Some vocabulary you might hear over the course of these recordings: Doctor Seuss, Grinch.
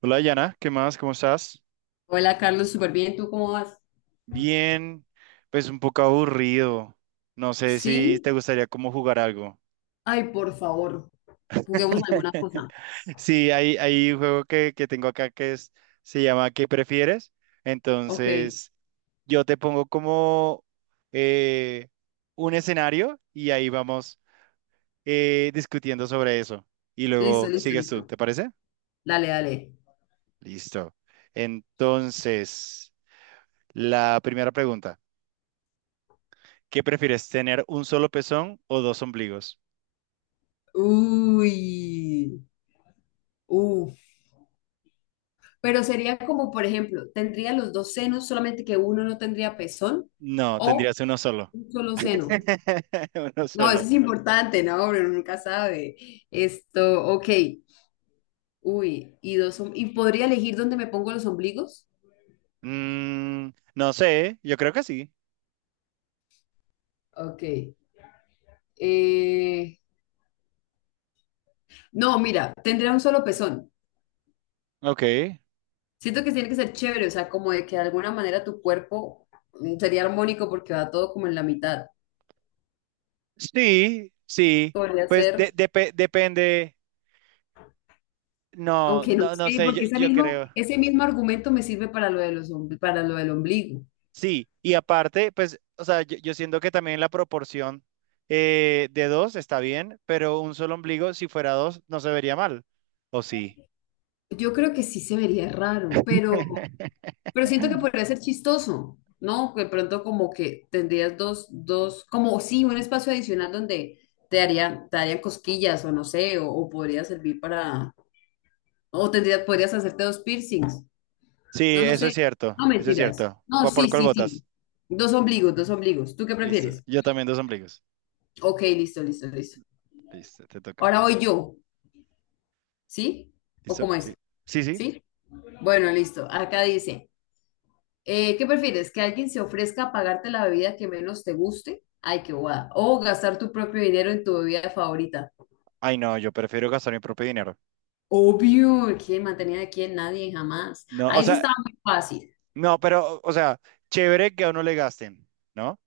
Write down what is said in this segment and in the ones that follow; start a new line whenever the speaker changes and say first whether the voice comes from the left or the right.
right: Hola, Yana, ¿qué más? ¿Cómo estás?
left: Hola Carlos, súper bien. ¿Tú cómo vas?
right: Bien, pues un poco aburrido. No sé si
left: Sí.
right: te gustaría como jugar algo.
left: Ay, por favor, juguemos alguna cosa.
right: Sí, hay un juego que tengo acá que es, se llama ¿Qué prefieres?
left: Ok,
right: Entonces, yo te pongo como eh, un escenario y ahí vamos discutiendo sobre eso. Y
left: listo,
right: luego
left: listo,
right: sigues tú,
left: listo.
right: ¿te parece?
left: Dale, dale.
right: Listo. Entonces, la primera pregunta. ¿Qué prefieres, tener un solo pezón o dos ombligos?
left: Uy, uf. Pero sería como, por ejemplo, tendría los dos senos, solamente que uno no tendría pezón
right: No,
left: o
right: tendrías uno solo.
left: un solo seno.
right: Uno
left: No, eso
right: solo.
left: es importante, no, uno nunca sabe. Esto, ok. Uy, y dos, ¿y podría elegir dónde me pongo los ombligos?
right: Mm, no sé, yo creo que sí.
left: Ok. Eh, no, mira, tendría un solo pezón.
right: Ok.
left: Siento que tiene que ser chévere, o sea, como de que de alguna manera tu cuerpo sería armónico porque va todo como en la mitad.
right: Sí, sí.
left: Podría
right: Pues
left: ser,
right: depende. No,
left: aunque no
right: no, no
left: sé,
right: sé, yo,
left: porque ese
right: yo
left: mismo,
right: creo.
left: ese mismo argumento me sirve para lo del ombligo.
right: Sí, y aparte, pues, o sea, yo siento que también la proporción de dos está bien, pero un solo ombligo, si fuera dos, no se vería mal. ¿O sí?
left: Yo creo que sí se vería raro, pero siento que podría ser chistoso, ¿no? Que de pronto como que tendrías dos, como sí, un espacio adicional donde te harían cosquillas o no sé, o podría servir para, podrías hacerte dos piercings.
right: Sí,
left: No, no
right: eso es
left: sé.
right: cierto,
left: No,
right: eso es
left: mentiras.
right: cierto.
left: No,
right: ¿Por
left: sí,
right: cuál
left: sí, sí.
right: votas?
left: Dos ombligos, dos ombligos. ¿Tú qué
right: Listo.
left: prefieres?
right: Yo también dos ombligos.
left: Ok, listo, listo, listo.
right: Listo, te toca.
left: Ahora voy yo, ¿sí? ¿O
right: ¿Listo?
left: cómo
right: Sí.
left: es?
right: Sí, sí.
left: ¿Sí? Bueno, listo. Acá dice, ¿qué prefieres? ¿Que alguien se ofrezca a pagarte la bebida que menos te guste? Ay, qué guada. O gastar tu propio dinero en tu bebida favorita.
right: Ay, no, yo prefiero gastar mi propio dinero.
left: Obvio. ¿Quién mantenía de quién? Nadie, jamás.
right: No, o
left: Ahí se
right: sea,
left: estaba muy fácil.
right: no, pero, o sea, chévere que a uno le gasten, ¿no?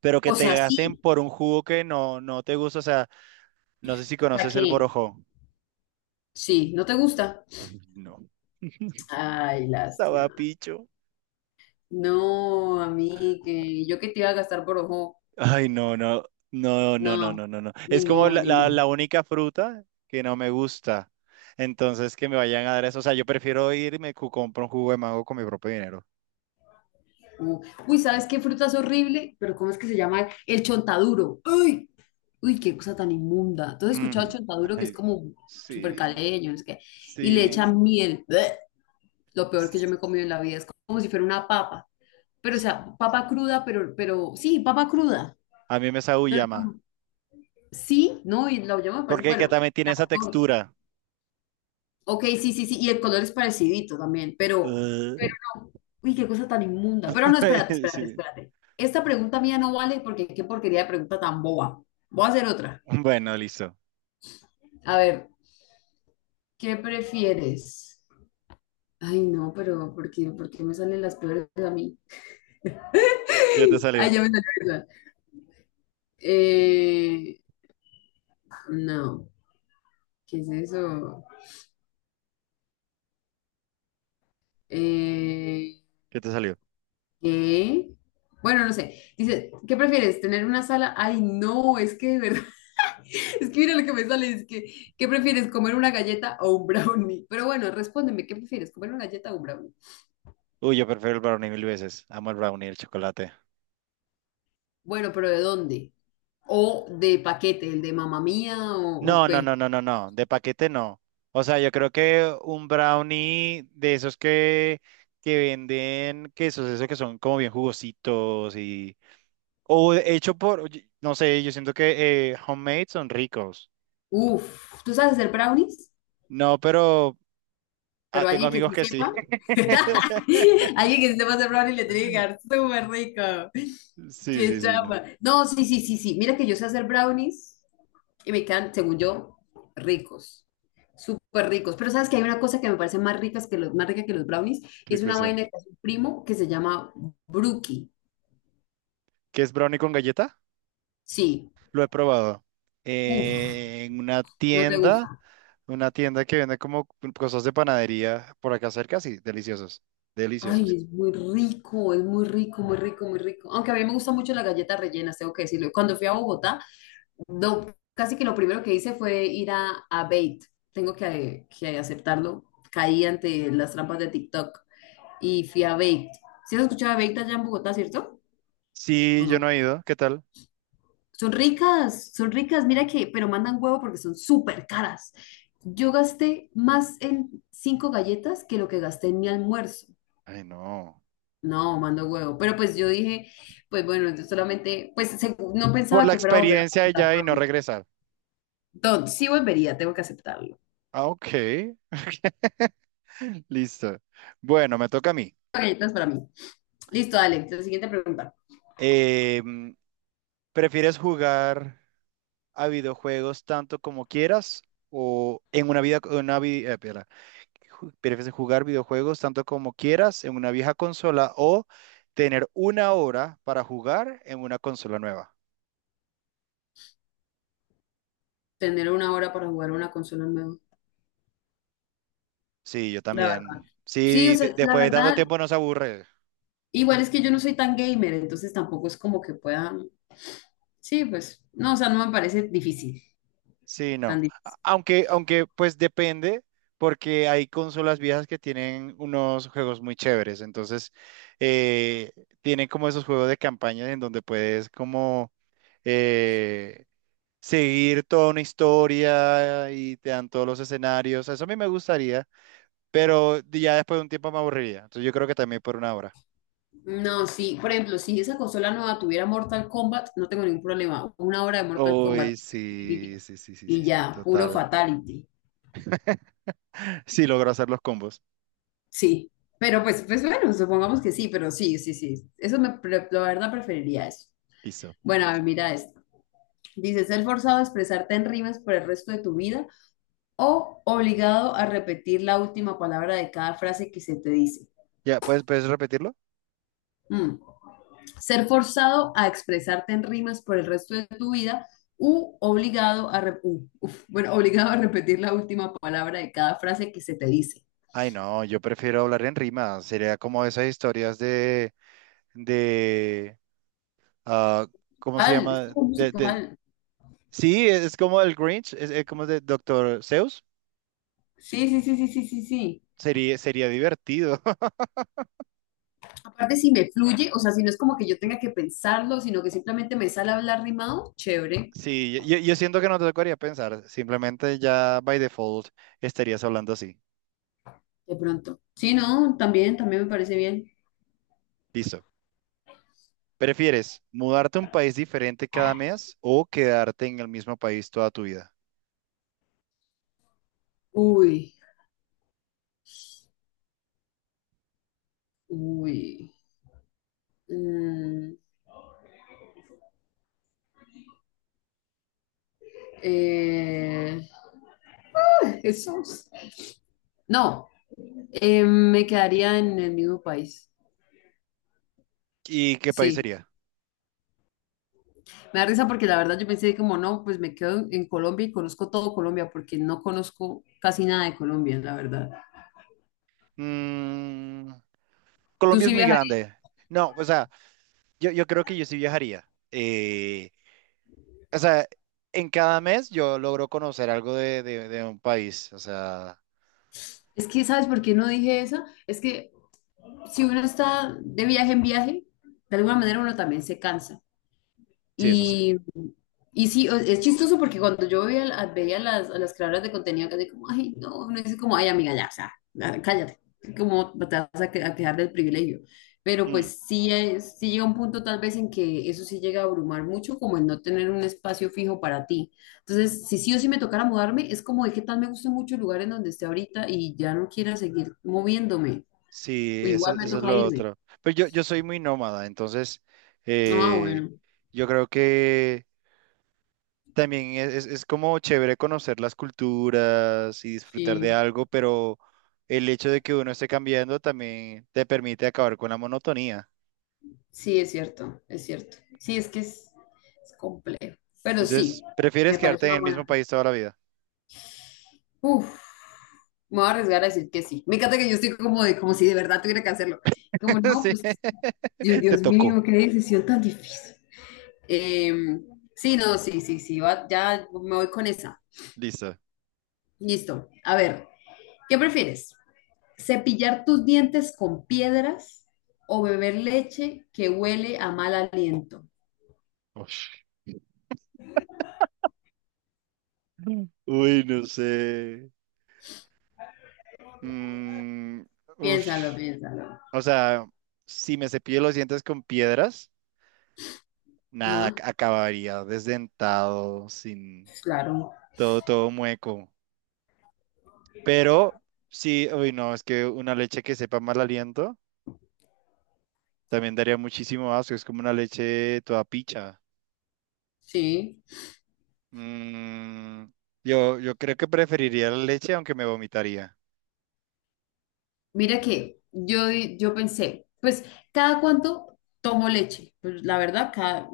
right: Pero que
left: O
right: te
left: sea,
right: gasten
left: sí.
right: por un jugo que no, no te gusta. O sea, no sé si
left: ¿Para
right: conoces el
left: qué?
right: borojó.
left: Sí, ¿no te gusta?
right: Ay, no.
left: Ay, lástima.
right: Sabapicho.
left: No, a mí que yo que te iba a gastar por ojo.
right: Ay, no, no, no, no, no,
left: No,
right: no, no, no.
left: ni
right: Es como
left: modo,
right: la,
left: ni
right: la,
left: modo.
right: la única fruta que no me gusta. Entonces, que me vayan a dar eso. O sea, yo prefiero irme y compro un jugo de mango con mi propio dinero.
left: Uh, Uy, ¿sabes qué fruta es horrible? Pero ¿cómo es que se llama? El chontaduro. Uy, uy, qué cosa tan inmunda. ¿Tú has escuchado
right: Mm,
left: chontaduro que es
right: ay,
left: como súper
right: sí,
left: caleño, no sé qué? Y le echan
right: sí.
left: miel. Bleh. Lo peor que yo
right: s-
left: me he comido en la vida es como si fuera una papa. Pero, o
right: s-
left: sea, papa cruda, pero, sí, papa cruda.
right: A mí me sabe
left: Pero
right: llama.
left: tú, sí, no, y la yo me parece,
right: Porque que
left: bueno,
right: también tiene esa textura.
left: ok, sí, sí, sí, y el color es parecidito también,
right: Ugh.
left: pero no. Uy, qué cosa tan inmunda. Pero no, espérate, espérate,
right: Sí.
left: espérate. Esta pregunta mía no vale porque qué porquería de pregunta tan boba. Voy a hacer otra.
right: Bueno, listo.
left: A ver, ¿qué prefieres? Ay, no, pero ¿por qué me salen las peores a mí?
right: ¿Qué te
left: Ay,
right: salió?
left: ya me salió esa. Eh, no, ¿qué es eso? Eh,
right: ¿Qué te salió?
left: ¿qué? Bueno, no sé. Dice, ¿qué prefieres? ¿Tener una sala? Ay, no, es que de verdad. Es que mira lo que me sale, es que, ¿qué prefieres, comer una galleta o un brownie? Pero bueno, respóndeme, ¿qué prefieres, comer una galleta o un brownie?
right: Uy, yo prefiero el brownie mil veces. Amo el brownie, y el chocolate.
left: Bueno, pero ¿de dónde? ¿O de paquete, el de mamá mía o
right: No, no,
left: qué?
right: no, no, no, no. De paquete no. O sea, yo creo que un brownie de esos que venden quesos, esos que son como bien jugositos y, o hecho por, no sé, yo siento que homemade son ricos.
left: Uf, ¿tú sabes hacer brownies?
right: No, pero ah,
left: Pero
right: tengo
left: alguien que
right: amigos
left: sí
right: que sí.
left: sepa, alguien que sí sepa hacer brownies le tiene que quedar súper rico.
right: Sí,
left: Qué
right: sí, sí, no.
left: chamba. No, sí, sí, sí, sí. Mira que yo sé hacer brownies. Y me quedan, según yo, ricos, súper ricos. Pero sabes que hay una cosa que me parece más rica que los brownies y
right: Qué
left: es una
right: cosa.
left: vaina que hace un primo que se llama brookie.
right: ¿Qué es brownie con galleta?
left: Sí,
right: Lo he probado.
left: uff,
right: En
left: no te gusta.
right: una tienda que vende como cosas de panadería por acá cerca, sí, deliciosos.
left: Ay,
right: Deliciosos.
left: es muy rico, muy rico, muy rico. Aunque a mí me gusta mucho las galletas rellenas, tengo que decirlo. Cuando fui a Bogotá, no, casi que lo primero que hice fue ir a Bait. Tengo que aceptarlo. Caí ante las trampas de TikTok y fui a Bait. ¿Sí has escuchado de Bait allá en Bogotá, cierto? ¿O
right: Sí,
left: no?
right: yo no he ido. ¿Qué tal?
left: Son ricas, mira que, pero mandan huevo porque son súper caras. Yo gasté más en cinco galletas que lo que gasté en mi almuerzo.
right: Ay, no.
left: No, mando huevo. Pero pues yo dije, pues bueno, yo solamente, pues no
right: Por
left: pensaba
right: la
left: que fuera a volver a
right: experiencia
left: aceptar.
right: ya y no regresar.
left: Entonces, sí volvería, tengo que aceptarlo.
right: Ah, ok. Listo. Bueno, me toca a mí.
left: Galletas para mí. Listo, dale. La siguiente pregunta.
right: Eh, ¿Prefieres jugar a videojuegos tanto como quieras o en una vida, una vi- espera, ¿prefieres jugar videojuegos tanto como quieras en una vieja consola o tener una hora para jugar en una consola nueva?
left: Tener una hora para jugar una consola nueva.
right: Sí, yo
left: La verdad.
right: también.
left: Sí, o
right: Sí,
left: sea, la
right: después de tanto
left: verdad,
right: tiempo nos aburre.
left: igual es que yo no soy tan gamer, entonces tampoco es como que pueda. Sí, pues, no, o sea, no me parece difícil,
right: Sí,
left: tan
right: no.
left: difícil.
right: Aunque, aunque pues depende, porque hay consolas viejas que tienen unos juegos muy chéveres. Entonces, eh, tienen como esos juegos de campaña en donde puedes como eh, seguir toda una historia y te dan todos los escenarios. Eso a mí me gustaría, pero ya después de un tiempo me aburriría. Entonces, yo creo que también por una hora.
left: No, sí, por ejemplo, si esa consola nueva tuviera Mortal Kombat, no tengo ningún problema. Una hora de Mortal Kombat
right: Uy, sí, sí, sí, sí,
left: y
right: sí, sí,
left: ya, puro
right: total.
left: fatality.
right: Sí, logro hacer los combos.
left: Sí, pero pues bueno, supongamos que sí, pero sí, sí, sí. La verdad preferiría eso.
right: Listo.
left: Bueno, a ver, mira esto. Dice, ser forzado a expresarte en rimas por el resto de tu vida o obligado a repetir la última palabra de cada frase que se te dice.
right: ¿Ya puedes, puedes repetirlo?
left: Mm. Ser forzado a expresarte en rimas por el resto de tu vida u obligado a, bueno, obligado a repetir la última palabra de cada frase que se te dice.
right: Ay, no, yo prefiero hablar en rima. Sería como esas historias de, ah, ¿cómo se
left: Musical, es
right: llama?
left: como musical.
right: Sí, es como el Grinch, es como de Doctor Seuss.
left: Sí, sí, sí, sí, sí, sí, sí.
right: Sería, sería divertido.
left: Aparte, si me fluye, o sea, si no es como que yo tenga que pensarlo, sino que simplemente me sale a hablar rimado, chévere,
right: Sí, yo siento que no te tocaría pensar. Simplemente ya by default estarías hablando así.
left: de pronto. Sí, no, también, también me parece bien.
right: Listo. ¿Prefieres mudarte a un país diferente cada mes o quedarte en el mismo país toda tu vida?
left: Uy, uy. mm, eh, Jesús. No, me quedaría en el mismo país.
right: ¿Y qué país
left: Sí,
right: sería?
left: me da risa porque la verdad yo pensé como no, pues me quedo en Colombia y conozco todo Colombia porque no conozco casi nada de Colombia, la verdad.
right: Mm,
left: Tú
right: Colombia es
left: sí
right: muy
left: viajarías.
right: grande. No, o sea. Yo creo que yo sí viajaría. O sea, en cada mes yo logro conocer algo de un país. O sea,
left: Es que, ¿sabes por qué no dije eso? Es que si uno está de viaje en viaje, de alguna manera uno también se cansa.
right: sí, eso sí.
left: Y, y sí, es chistoso porque cuando yo veía, veía a a las creadoras de contenido, casi como, ay, no, no es como, ay, amiga, ya, o sea, ya, cállate, como "No te vas a, a quejar del privilegio. Pero
right: Mm,
left: pues sí, sí llega un punto tal vez en que eso sí llega a abrumar mucho, como el no tener un espacio fijo para ti. Entonces, si sí o sí me tocara mudarme, es como de qué tal me gusta mucho el lugar en donde esté ahorita y ya no quiera seguir moviéndome, o
right: sí, eso,
left: igual me
right: eso es
left: toca
right: lo
left: irme.
right: otro. Pero yo soy muy nómada, entonces
left: Ah,
right: eh,
left: bueno,
right: yo creo que también es como chévere conocer las culturas y disfrutar de
left: sí.
right: algo, pero el hecho de que uno esté cambiando también te permite acabar con la monotonía.
left: Sí, es cierto, es cierto. Sí, es que es complejo. Pero sí,
right: Entonces, ¿prefieres
left: me parece
right: quedarte en
left: una
right: el mismo
left: buena.
right: país toda la vida?
left: Uf, me voy a arriesgar a decir que sí. Me encanta que yo estoy como de, como si de verdad tuviera que hacerlo. Como no,
right: Sí,
left: pues, Dios,
right: te
left: Dios
right: tocó.
left: mío, qué decisión tan difícil. Em, sí, no, sí, sí, sí, ya me voy con esa.
right: Lisa.
left: Listo. A ver, ¿qué prefieres? ¿Cepillar tus dientes con piedras o beber leche que huele a mal aliento?
right: Ush. Uy, no sé. Mm,
left: Piénsalo,
right: ush.
left: piénsalo.
right: O sea, si me cepillo los dientes con piedras, nada,
left: Ajá.
right: acabaría desdentado, sin
left: Claro,
right: todo, todo mueco. Pero sí, uy, no, es que una leche que sepa mal aliento también daría muchísimo asco. Es como una leche toda picha.
left: sí.
right: Mm, yo creo que preferiría la leche, aunque me vomitaría.
left: Mira que yo pensé, pues, ¿cada cuánto tomo leche? Pues la verdad,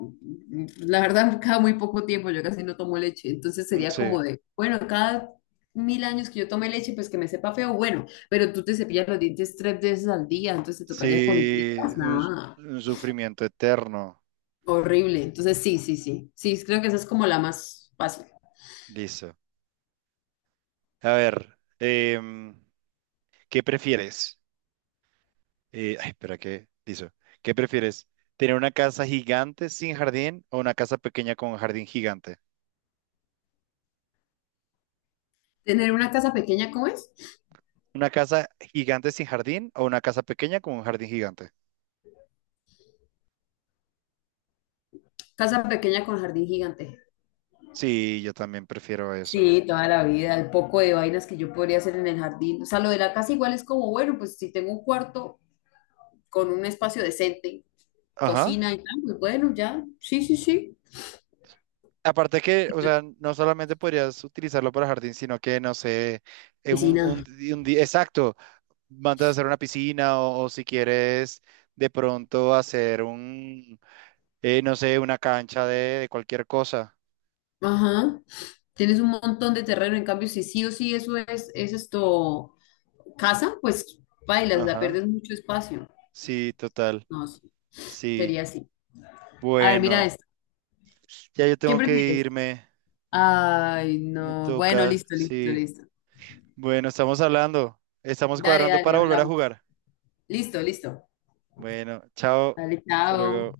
left: la verdad, cada muy poco tiempo yo casi no tomo leche. Entonces
right: Mm,
left: sería
right: sí.
left: como de, bueno, cada mil años que yo tome leche, pues que me sepa feo, bueno, pero tú te cepillas los dientes tres veces al día, entonces te tocaría con
right: Sí,
left: piedras, nada,
right: un sufrimiento eterno.
left: horrible. Entonces sí, sí, sí, sí, creo que esa es como la más fácil.
right: Listo. A ver, ¿qué prefieres? Ay, espera, ¿qué? Listo. ¿Qué prefieres? ¿Tener una casa gigante sin jardín o una casa pequeña con un jardín gigante?
left: Tener una casa pequeña, ¿cómo es?
right: ¿Una casa gigante sin jardín o una casa pequeña con un jardín gigante?
left: Casa pequeña con jardín gigante.
right: Sí, yo también prefiero eso.
left: Sí, toda la vida, el poco de vainas que yo podría hacer en el jardín. O sea, lo de la casa igual es como, bueno, pues si tengo un cuarto con un espacio decente,
right: Ajá.
left: cocina y tal, pues bueno, ya, sí, sí, sí.
right: Aparte que, o
left: Y
right: sea, no solamente podrías utilizarlo para jardín, sino que, no sé, en
left: piscina.
right: un día, exacto. Mandas a hacer una piscina o si quieres de pronto hacer un, no sé, una cancha de cualquier cosa.
left: Ajá. Tienes un montón de terreno, en cambio, si sí o sí eso es esto, casa, pues bailas, la
right: Ajá,
left: pierdes mucho espacio.
right: sí, total,
left: No, sí, sería
right: sí.
left: así. A ver, mira
right: Bueno,
left: esto.
right: ya yo
left: ¿Qué
right: tengo que
left: prefieres?
right: irme,
left: Ay,
right: me
left: no. Bueno,
right: toca,
left: listo, listo,
right: sí.
left: listo.
right: Bueno, estamos hablando, estamos
left: Dale,
right: cuadrando
left: dale,
right: para volver a
left: hablamos.
right: jugar.
left: Listo, listo.
right: Bueno, chao,
left: Dale,
right: hasta
left: chao.
right: luego.